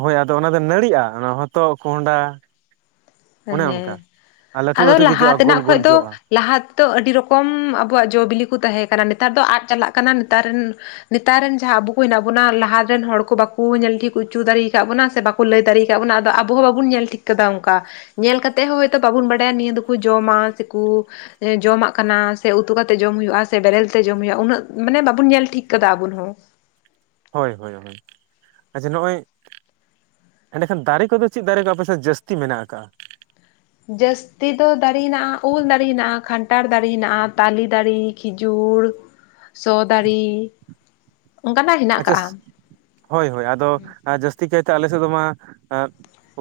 ᱦᱳᱭ ᱟᱫᱚ ᱚᱱᱟ ᱫᱚ ᱱᱟᱹᱲᱤᱜᱼᱟ ᱚᱱᱟ ᱫᱚ ᱦᱚᱛᱚᱜ, ᱠᱚᱸᱦᱰᱟ ᱚᱱᱮ ᱚᱱᱠᱟ ᱦᱮᱸ, ᱟᱨ ᱞᱟᱹᱴᱩ ᱟᱫᱚ ᱞᱟᱹᱴᱩ ᱜᱮ ᱞᱟᱦᱟ ᱡᱚᱜᱼᱟ ᱛᱮᱱᱟᱜ ᱜᱳᱞ ᱠᱷᱚᱡ ᱜᱳᱞ ᱫᱚ ᱡᱚᱜᱼᱟ ᱞᱟᱦᱟ ᱛᱮᱫᱚ ᱟᱹᱰᱤ ᱨᱚᱠᱚᱢ ᱟᱵᱚᱣᱟᱜ ᱡᱚ ᱵᱤᱞᱤ ᱠᱚ ᱛᱟᱦᱮᱸ ᱠᱟᱱᱟ ᱱᱮᱛᱟᱨ ᱫᱚ ᱟᱫ ᱪᱟᱞᱟᱜ ᱠᱟᱱᱟ ᱱᱮᱛᱟᱨ ᱨᱮᱱ ᱱᱮᱛᱟᱨ ᱨᱮᱱ ᱡᱟᱦᱟᱸ ᱟᱵᱚ ᱠᱚ ᱦᱮᱱᱟᱜ ᱵᱚᱱᱟ ᱞᱟᱦᱟ ᱨᱮᱱ ᱦᱚᱲ ᱠᱚ ᱵᱟᱠᱚ ᱧᱮᱞ ᱴᱷᱤᱠ ᱦᱚᱪᱚ ᱫᱟᱲᱮ ᱠᱟᱜ ᱵᱚᱱᱟ ᱥᱮ ᱵᱟ ᱠᱚ ᱞᱟᱹᱭ ᱫᱟᱲᱮ ᱟᱠᱟᱫ ᱵᱚᱱᱟ ᱟᱫᱚ ᱟᱵᱚ ᱦᱚᱸ ᱵᱟᱵᱚᱱ ᱧᱮᱞ ᱴᱷᱤᱠ ᱠᱟᱫᱟ ᱚᱱᱠᱟ ᱾ ᱧᱮᱞ ᱠᱟᱛᱮᱮᱫ ᱦᱚᱸ ᱦᱚᱭᱛᱳ ᱵᱟᱵᱚᱱ ᱵᱟᱰᱟᱭᱟ ᱱᱤᱭᱟᱹ ᱫᱚᱠᱚ ᱡᱚᱢᱟ ᱥᱮ ᱠᱚ ᱡᱚᱢᱟᱜ ᱠᱟᱱᱟ, ᱥᱮ ᱩᱛᱩ ᱠᱟᱛᱮᱜ ᱡᱚᱢ ᱦᱩᱭᱩᱜᱼᱟ ᱥᱮ ᱵᱮᱨᱮᱞ ᱛᱮ ᱡᱚᱢ ᱦᱩᱭᱩᱜᱼᱟ ᱩᱱᱟᱹᱜ ᱢᱟᱱᱮ ᱵᱟᱵᱚᱱ ᱧᱮᱞ ᱴᱷᱤᱠ ᱠᱟᱫᱟ ᱟᱵᱚᱱ ᱦᱚᱸ ᱾ ᱦᱳᱭ ᱦᱳᱭ ᱦᱳᱭ, ᱟᱪᱪᱷᱟ ᱱᱚᱜᱼᱚᱭ ᱮᱸᱰᱮᱠᱷᱟᱱ ᱫᱟᱨᱮ ᱠᱚᱫᱚ ᱪᱮᱫ ᱫᱟᱨᱮ ᱠᱚ ᱟᱯᱮ ᱥᱮᱫ ᱡᱟᱹᱥᱛᱤ ᱢᱮᱱᱟᱜ ᱟᱠᱟᱜᱼᱟ? ᱡᱟᱹᱥ ᱛᱤ ᱫᱚ ᱫᱟᱨᱮ ᱦᱮᱱᱟᱜᱼᱟ ᱩᱞ ᱫᱟᱨᱮ ᱦᱮᱱᱟᱜᱼᱟ, ᱠᱷᱟᱱᱴᱷᱟᱟᱲ ᱫᱟᱨᱮ ᱦᱮᱱᱟᱜᱼᱟ, ᱛᱟᱞᱮ ᱫᱟᱨᱮ, ᱠᱷᱤᱡᱩᱨ ᱾ ᱥᱚ ᱫᱟᱨᱤ᱾ ᱟᱪᱪᱷᱟᱥ᱾ ᱦᱳᱭ ᱦᱳᱭ ᱟᱫᱚ ᱡᱟᱹᱥᱛᱤ ᱠᱟᱭᱛᱮ ᱟᱞᱮ ᱥᱮᱫ ᱢᱟ ᱟ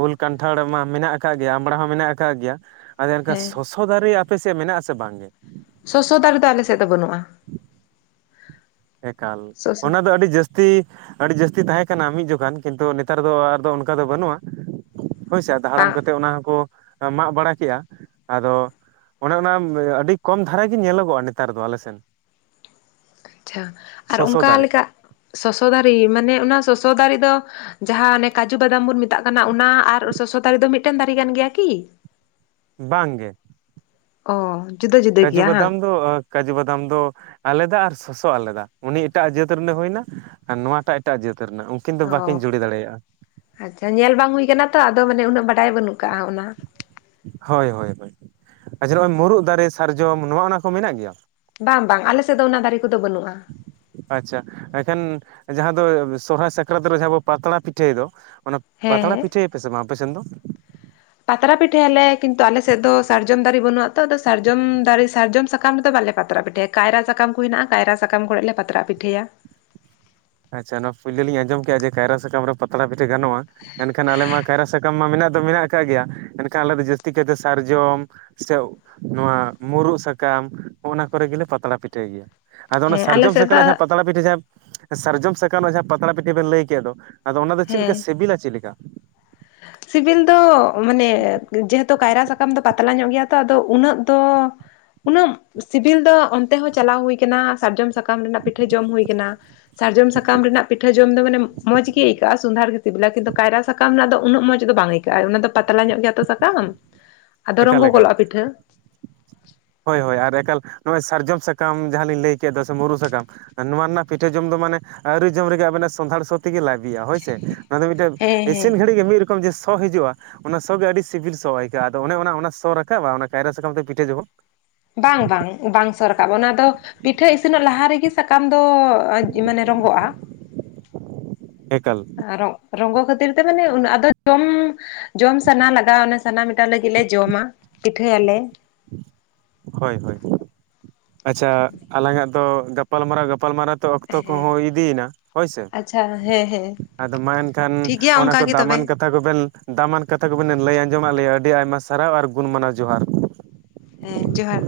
ᱩᱞ ᱠᱟᱱᱴᱷᱟᱲ ᱢᱟ ᱢᱮᱱᱟᱜ ᱟᱠᱟᱫ ᱜᱮᱭᱟ᱾ ᱟᱢᱲᱟ ᱦᱚᱸ ᱢᱮᱱᱟᱜ ᱟᱠᱟᱫ ᱜᱮᱭᱟ᱾ ᱟᱨᱮ ᱮᱱᱠᱷᱟᱱ ᱦᱮᱸ ᱥᱚᱥᱚ ᱫᱟᱨᱮ ᱟᱯᱮ ᱥᱮᱫ ᱢᱮᱱᱟᱜ ᱟᱥᱮ ᱵᱟᱝᱜᱮ? ᱥᱚᱥᱚ ᱫᱟᱨᱮ ᱫᱚ ᱟᱞᱮᱮᱥᱮᱫ ᱫᱚ ᱵᱟᱹᱱᱩᱜᱼᱟ? ᱮᱠᱟᱞ᱾ ᱥᱚᱥᱚ ᱚᱱᱟ ᱫᱚ ᱟᱹᱰᱤ ᱡᱟᱹᱥ ᱛᱤ ᱟᱹᱰᱤ ᱡᱟᱹᱥᱛᱤ ᱛᱟᱦᱮᱸ ᱠᱟᱱᱟ ᱢᱤᱫ ᱡᱚᱠᱷᱟᱱ ᱠᱤᱱᱛᱩ ᱱᱮᱛᱟᱨ ᱫᱚ ᱟᱫᱚ ᱚᱱᱠᱟ ᱫᱚ ᱵᱟᱹᱱᱩᱜᱼᱟ᱾ ᱦᱳᱭᱥᱮ ᱟᱫᱚ ᱦᱟᱲᱟᱢ ᱵᱟᱝ ᱠᱟᱛᱮᱫ ᱚᱱᱟ ᱦᱚᱸᱠᱚ ᱢᱟᱜ ᱵᱟᱲᱟ ᱠᱮᱜᱼᱟ᱾ ᱟᱫᱚ ᱚᱱᱮ ᱚᱱᱟ ᱟᱹᱰᱤ ᱠᱚᱢ ᱫᱷᱟᱨᱟ ᱜᱮ ᱧᱮᱞᱚᱜᱚᱜᱼᱟ ᱱᱮᱛᱟᱨ ᱫᱚ ᱟᱞᱮᱥᱱ᱾ ᱪᱷᱟ ᱟᱨ ᱥᱚᱥᱚ ᱚᱱᱠᱟ ᱫᱟᱨᱮ ᱞᱮᱠᱟ ᱥᱚᱥᱚ ᱫᱟᱨᱤ ᱢᱟᱱᱮ ᱚᱱᱟ ᱥᱚᱥᱚ ᱫᱟᱨᱤ ᱫᱚ ᱡᱟᱦᱟᱸ ᱚᱱᱮ ᱠᱟᱡᱩ ᱵᱟᱫᱟᱢ ᱵᱚᱱ ᱢᱮᱛᱟᱜ ᱠᱟᱱᱟ ᱚᱱᱟ ᱟᱨ ᱥᱚᱥᱚ ᱫᱟᱨᱮ ᱫᱚ ᱢᱤᱫᱴᱟᱹᱱ ᱫᱟᱨᱮ ᱠᱟᱱ ᱜᱮᱭᱟ ᱠᱤ? ᱵᱟᱝ ᱜᱮ᱾ ᱚᱻ ᱡᱩᱫᱟᱹ ᱡᱩᱫᱽ ᱠᱟᱹᱡᱩ ᱵᱟᱫᱟᱢ ᱫᱚ ᱠᱟᱹᱡᱩ ᱵᱟᱫᱟᱢ ᱫᱚ ᱟᱞᱮᱫᱟ ᱟᱨ ᱥᱚᱥᱚ ᱟᱞᱮᱫᱟ ᱩᱱᱤ ᱮᱴᱟᱜ ᱡᱟᱹᱛ ᱨᱮᱱ ᱦᱩᱭᱱᱟ ᱟᱨ ᱱᱚᱣᱟᱴᱟᱜ ᱮᱴᱟᱜ ᱡᱟᱹᱛ ᱨᱮᱱᱟᱜ᱾ ᱠᱤᱱ ᱫᱚ ᱵᱟᱠᱤᱱ ᱚ ᱡᱩᱲᱤ ᱫᱟᱲᱮᱭᱟᱜᱼᱟ᱾ ᱟᱪᱪᱷᱟ ᱧᱮᱞ ᱵᱟᱝ ᱦᱩᱭ ᱠᱟᱱᱟ ᱛᱚ ᱟᱫᱚ ᱢᱟᱱᱮ ᱩᱱᱟᱹᱜ ᱵᱟᱰᱟᱭ ᱵᱟᱹᱱᱩᱜ ᱠᱟᱜᱼᱟ ᱚᱱᱟ᱾ ᱦᱳᱭ ᱦᱳᱭ ᱦᱳᱭ᱾ ᱟᱪᱪᱷᱟ ᱱᱚᱜᱼᱚᱭ ᱢᱩᱨᱩᱫ ᱫᱟᱨᱮ ᱥᱟᱨᱡᱚᱢ ᱱᱚᱜ-ᱚ ᱱᱚᱶᱟ ᱠᱚ ᱢᱮᱱᱟᱜ ᱜᱮᱭᱟ? ᱵᱟᱝ ᱵᱟᱝ ᱟᱞᱮ ᱥᱮᱫ ᱫᱚ ᱚᱱᱟ ᱫᱟᱨᱮ ᱠᱚᱫᱚ ᱵᱟᱹᱱᱩᱜᱼᱟ᱾ ᱟᱪᱪᱷᱟ᱾ ᱮᱱᱠᱷᱟᱱ ᱡᱟᱦᱟᱸ ᱫᱚ ᱥᱚᱨᱦᱟᱭ ᱥᱟᱠᱨᱟᱛ ᱨᱮ ᱡᱟᱦᱟᱸ ᱵᱚᱱ ᱯᱟᱛᱲᱟ ᱯᱤᱴᱷᱟᱹᱭ ᱫᱚ ᱚᱱᱟ ᱼᱼ ᱦᱮᱸ ᱯᱟᱛᱲᱟ ᱦᱮᱸ ᱯᱤᱴᱷᱟᱹᱭᱟᱯᱮ ᱥᱮ ᱵᱟᱝ ᱟᱯᱮ ᱥᱮᱱ ᱫᱚ? ᱯᱟᱛᱲᱟ ᱯᱤᱴᱷᱟᱹᱭᱟᱞᱮ ᱠᱤᱱᱛᱩ ᱟᱞᱮ ᱥᱮᱫ ᱫᱚ ᱥᱟᱨᱡᱚᱢ ᱫᱟᱨᱤ ᱵᱟᱹᱱᱩᱜᱼᱟ ᱛᱚ ᱟᱫᱚ ᱥᱟᱨᱡᱚᱢ ᱫᱟᱨᱤ ᱥᱟᱨᱡᱚᱢ ᱥᱟᱠᱟᱢ ᱨᱮᱫᱚ ᱵᱟᱞᱮ ᱯᱟᱛᱲᱟ ᱯᱤᱴᱷᱟᱹ ᱠᱟᱭᱨᱟ ᱥᱟᱠᱟᱢ ᱠᱚ ᱦᱮᱱᱟᱜᱼᱟ ᱠᱟᱭᱨᱟ ᱥᱟᱠᱟᱢ ᱠᱚᱨᱮ ᱞᱮ ᱯᱟᱛᱲᱟ ᱯᱤᱴᱷᱟᱹᱭᱟ᱾ ᱟᱪᱪᱷᱟ ᱱᱚᱶᱟ ᱯᱩᱭᱞᱳ ᱞᱤᱧ ᱟᱸᱡᱚᱢ ᱠᱮᱜ-ᱟ ᱡᱮ ᱠᱟᱭᱨᱟ ᱥᱟᱠᱟᱢ ᱨᱮ ᱼᱼ ᱯᱟᱛᱲᱟ ᱯᱤᱴᱷᱟᱹ ᱜᱟᱱᱚᱜᱼᱟ ᱮᱱᱠᱷᱟᱱ ᱟᱞᱮ ᱢᱟ ᱠᱟᱭᱨᱟ ᱥᱟᱠᱟᱢ ᱢᱟ ᱢᱮᱱᱟᱜ ᱫᱚ ᱢᱮᱱᱟᱜ ᱠᱟᱜ ᱜᱮᱭᱟ ᱢᱮᱱᱱᱠᱷᱟᱱ ᱟᱞᱮ ᱫᱚ ᱡᱟᱹᱥᱛᱤ ᱠᱟᱛᱮ ᱥᱟᱨᱡᱚᱢ ᱼᱼ ᱥᱮ ᱱᱚᱣᱟ ᱢᱩᱨᱩᱫ ᱥᱟᱠᱟᱢ ᱚᱱᱟ ᱠᱚᱨᱮ ᱜᱮᱞᱮ ᱯᱟᱛᱲᱟ ᱯᱤᱴᱷᱟᱹᱭ᱾ ᱟᱫᱚ ᱚᱱᱟ ᱦᱮᱸ ᱟᱞᱮ ᱥᱟᱨᱡᱚᱢ ᱥᱮᱫ ᱥᱟᱠᱟᱢ ᱫᱚ ᱨᱮᱱᱟᱜ ᱡᱟᱦᱟᱸ ᱯᱟᱛᱲᱟ ᱯᱤᱴᱷᱟᱹ ᱡᱟᱦᱟᱸ ᱥᱟᱨᱡᱚᱢ ᱥᱟᱠᱟᱢ ᱡᱟᱦᱟᱸ ᱯᱟᱛᱲᱟ ᱯᱤᱴᱷᱟᱹ ᱵᱮᱱ ᱞᱟᱹᱭ ᱠᱮᱫ ᱫᱚ ᱟᱫᱚ ᱚᱱᱟ ᱫᱚ ᱪᱮᱫ ᱦᱮᱸ ᱞᱮᱠᱟ ᱥᱤᱵᱤᱞᱟ ᱪᱮᱫ ᱞᱮᱠᱟ? ᱥᱤᱵᱤᱞ ᱫᱚ ᱢᱟᱱᱮ ᱡᱮᱦᱮᱛᱩ ᱠᱟᱭᱨᱟ ᱥᱟᱠᱟᱢ ᱫᱚ ᱯᱟᱛᱞᱟ ᱧᱚᱜ ᱜᱮᱭᱟ ᱛᱚ ᱟᱫᱚ ᱩᱱᱟᱹᱜ ᱫᱚ ᱩᱱᱟᱹᱜ ᱥᱤᱵᱤᱞ ᱫᱚ ᱚᱱᱛᱮ ᱦᱚᱸ ᱪᱟᱞᱟᱣ ᱦᱩᱭ ᱠᱟᱱᱟ ᱥᱟᱨᱡᱚᱢ ᱥᱟᱠ ᱠᱟᱢ ᱨᱮᱱᱟᱜ ᱯᱤᱴᱷᱟᱹ ᱡᱚᱢ ᱦᱩᱭ ᱟᱠᱟᱱᱟ᱾ ᱥᱟᱨᱡᱚᱢ ᱥᱟᱠᱟᱢ ᱨᱮᱱᱟᱜ ᱯᱤᱴᱷᱟᱹ ᱡᱚᱢ ᱫᱚ ᱢᱟᱱᱮ ᱢᱚᱸᱡᱽ ᱜᱮ ᱟᱹᱭᱠᱟᱹᱜᱼᱟ ᱥᱚᱸᱫᱷᱟᱲ ᱜᱮ ᱥᱤᱵᱤᱞᱟ ᱠᱤᱱᱛᱩ ᱠᱟᱭᱨᱟ ᱥᱟᱠᱟᱢ ᱨᱮᱱᱟᱜ ᱫᱚ ᱩᱱᱟᱹᱜ ᱢᱚᱸᱡᱽ ᱫᱚ ᱵᱟᱝ ᱟᱹᱭᱠᱟᱹᱜᱼᱟ᱾ ᱚᱱᱟ ᱫᱚ ᱯᱟᱛᱞᱟ ᱧᱚᱜ ᱜᱮᱭᱟ ᱛᱚ ᱥᱟᱠᱟᱢ ᱟᱫᱚ ᱨᱚᱝᱜᱚ ᱮᱠᱟᱞ ᱮᱠᱟᱞ ᱜᱚᱞᱚᱜᱼᱟ ᱯᱤᱴᱷᱟᱹ᱾ ᱦᱳᱭ ᱦᱳᱭ ᱟᱨ ᱮᱠᱟᱞ ᱱᱚᱜᱼᱚᱭ ᱥᱟᱨᱡᱚᱢ ᱥᱟᱠᱟᱢ ᱡᱟᱦᱟᱸᱞᱤᱧ ᱞᱟᱹᱭ ᱠᱮᱫ ᱫᱚ ᱥᱮ ᱢᱩᱨᱩᱫ ᱥᱟᱠᱟᱢ ᱱᱚᱶᱟ ᱨᱮᱱᱟᱜ ᱯᱤᱴᱷᱟᱹ ᱡᱚᱢ ᱫᱚ ᱢᱟᱱᱮ ᱟᱹᱣᱨᱤ ᱡᱚᱢ ᱨᱮᱜᱮ ᱟᱵᱮᱱᱟᱜ ᱥᱚᱸᱫᱷᱟᱲ ᱥᱚ ᱛᱮᱜᱮ ᱞᱟᱡ ᱵᱤᱜ-ᱟ, ᱦᱳᱭ ᱥᱮ᱾ ᱚᱱᱟ ᱫᱚ ᱢᱤᱫᱴᱟᱹᱱ ᱦᱮᱸ ᱦᱮᱸ ᱤᱥᱤᱱ ᱜᱷᱟᱹᱲᱤᱡ ᱜᱮ ᱢᱤᱫ ᱨᱚᱠᱚᱢ ᱡᱮ ᱥᱚ ᱦᱤᱡᱩᱜᱼᱟ᱾ ᱚᱱᱟ ᱥᱚ ᱜᱮ ᱟᱹᱰᱤ ᱥᱤᱵᱤᱞ ᱥᱚ ᱟᱹᱭᱠᱟᱹᱜᱼᱟ᱾ ᱟᱫᱚ ᱚᱱᱮ ᱚᱱᱟ, ᱚᱱᱟ ᱥᱚ ᱨᱟᱠᱟᱵᱟ ᱚᱱᱟ ᱠᱟᱭᱨᱟ ᱥᱟᱠᱟᱢ ᱛᱮ ᱯᱤᱴᱷᱟᱹ ᱡᱚᱠᱷᱚᱜ ᱵᱟᱝ ᱵᱟᱝ, ᱵᱟᱝ ᱥᱚ ᱨᱟᱠᱟᱵᱼᱟ ᱚᱱᱟ ᱫᱚ ᱯᱤᱴᱷᱟᱹ ᱤᱥᱤᱱᱚᱜ ᱞᱟᱦᱟ ᱨᱮᱜᱮ ᱥᱟᱠᱟᱢ ᱫᱚ ᱢᱟᱱᱮ ᱨᱚᱸᱜᱚᱜᱼᱟ᱾ ᱮᱠᱟᱞ᱾ ᱟᱨᱦᱚ ᱨᱚᱝᱜᱚ ᱠᱷᱟᱹᱛᱤᱨ ᱛᱮ ᱢᱟᱱᱮ ᱟᱫᱚ ᱡᱚᱢ ᱡᱚᱢ ᱥᱟᱱᱟ ᱞᱟᱜᱟᱜᱼᱟ ᱚᱱᱮ ᱥᱟᱱᱟ ᱢᱮᱴᱟᱣ ᱞᱟᱹᱜᱤᱫ ᱞᱮ ᱡᱚᱢᱟ ᱯᱤᱴᱷᱟᱹᱭᱟᱞᱮ᱾ ᱦᱳᱭ ᱦᱳᱭ ᱟᱪᱪᱷᱟ ᱟᱞᱟᱝᱟᱜ ᱫᱚ ᱜᱟᱯᱟᱞᱢᱟᱨᱟᱣ ᱜᱟᱯᱟᱞᱢᱟᱨᱟᱣ ᱛᱚ ᱚᱠᱛᱚ ᱠᱚᱦᱚᱸ ᱦᱮᱸ ᱦᱩᱭ ᱤᱫᱤᱭᱮᱱᱟ ᱦᱳᱭᱥᱮ᱾ ᱟᱪᱪᱷᱟ ᱦᱮᱸ ᱦᱮᱸ ᱟᱫᱚ ᱢᱟ ᱮᱱᱠᱷᱟᱱ ᱴᱷᱤᱠ ᱜᱮᱭᱟ ᱚᱱᱟ ᱠᱚ ᱚᱱᱠᱟ ᱜᱮ ᱛᱚᱵᱮ ᱫᱟᱢᱟᱱ ᱠᱟᱛ ᱛᱷᱟ ᱠᱚᱵᱮᱱ ᱫᱟᱢᱟᱱ ᱠᱟᱛᱷᱟ ᱠᱚᱵᱮᱱ ᱞᱟᱹᱭ ᱟᱸᱡᱚᱢᱫ ᱞᱮᱭᱟ ᱟᱹᱰᱤ ᱟᱭᱢᱟ ᱥᱟᱨᱦᱟᱣ ᱟᱨ ᱜᱩᱱ ᱢᱟᱱᱟᱣ ᱡᱚᱦᱟᱨ᱾ ᱦᱩᱸ ᱡᱚᱦᱟᱨ᱾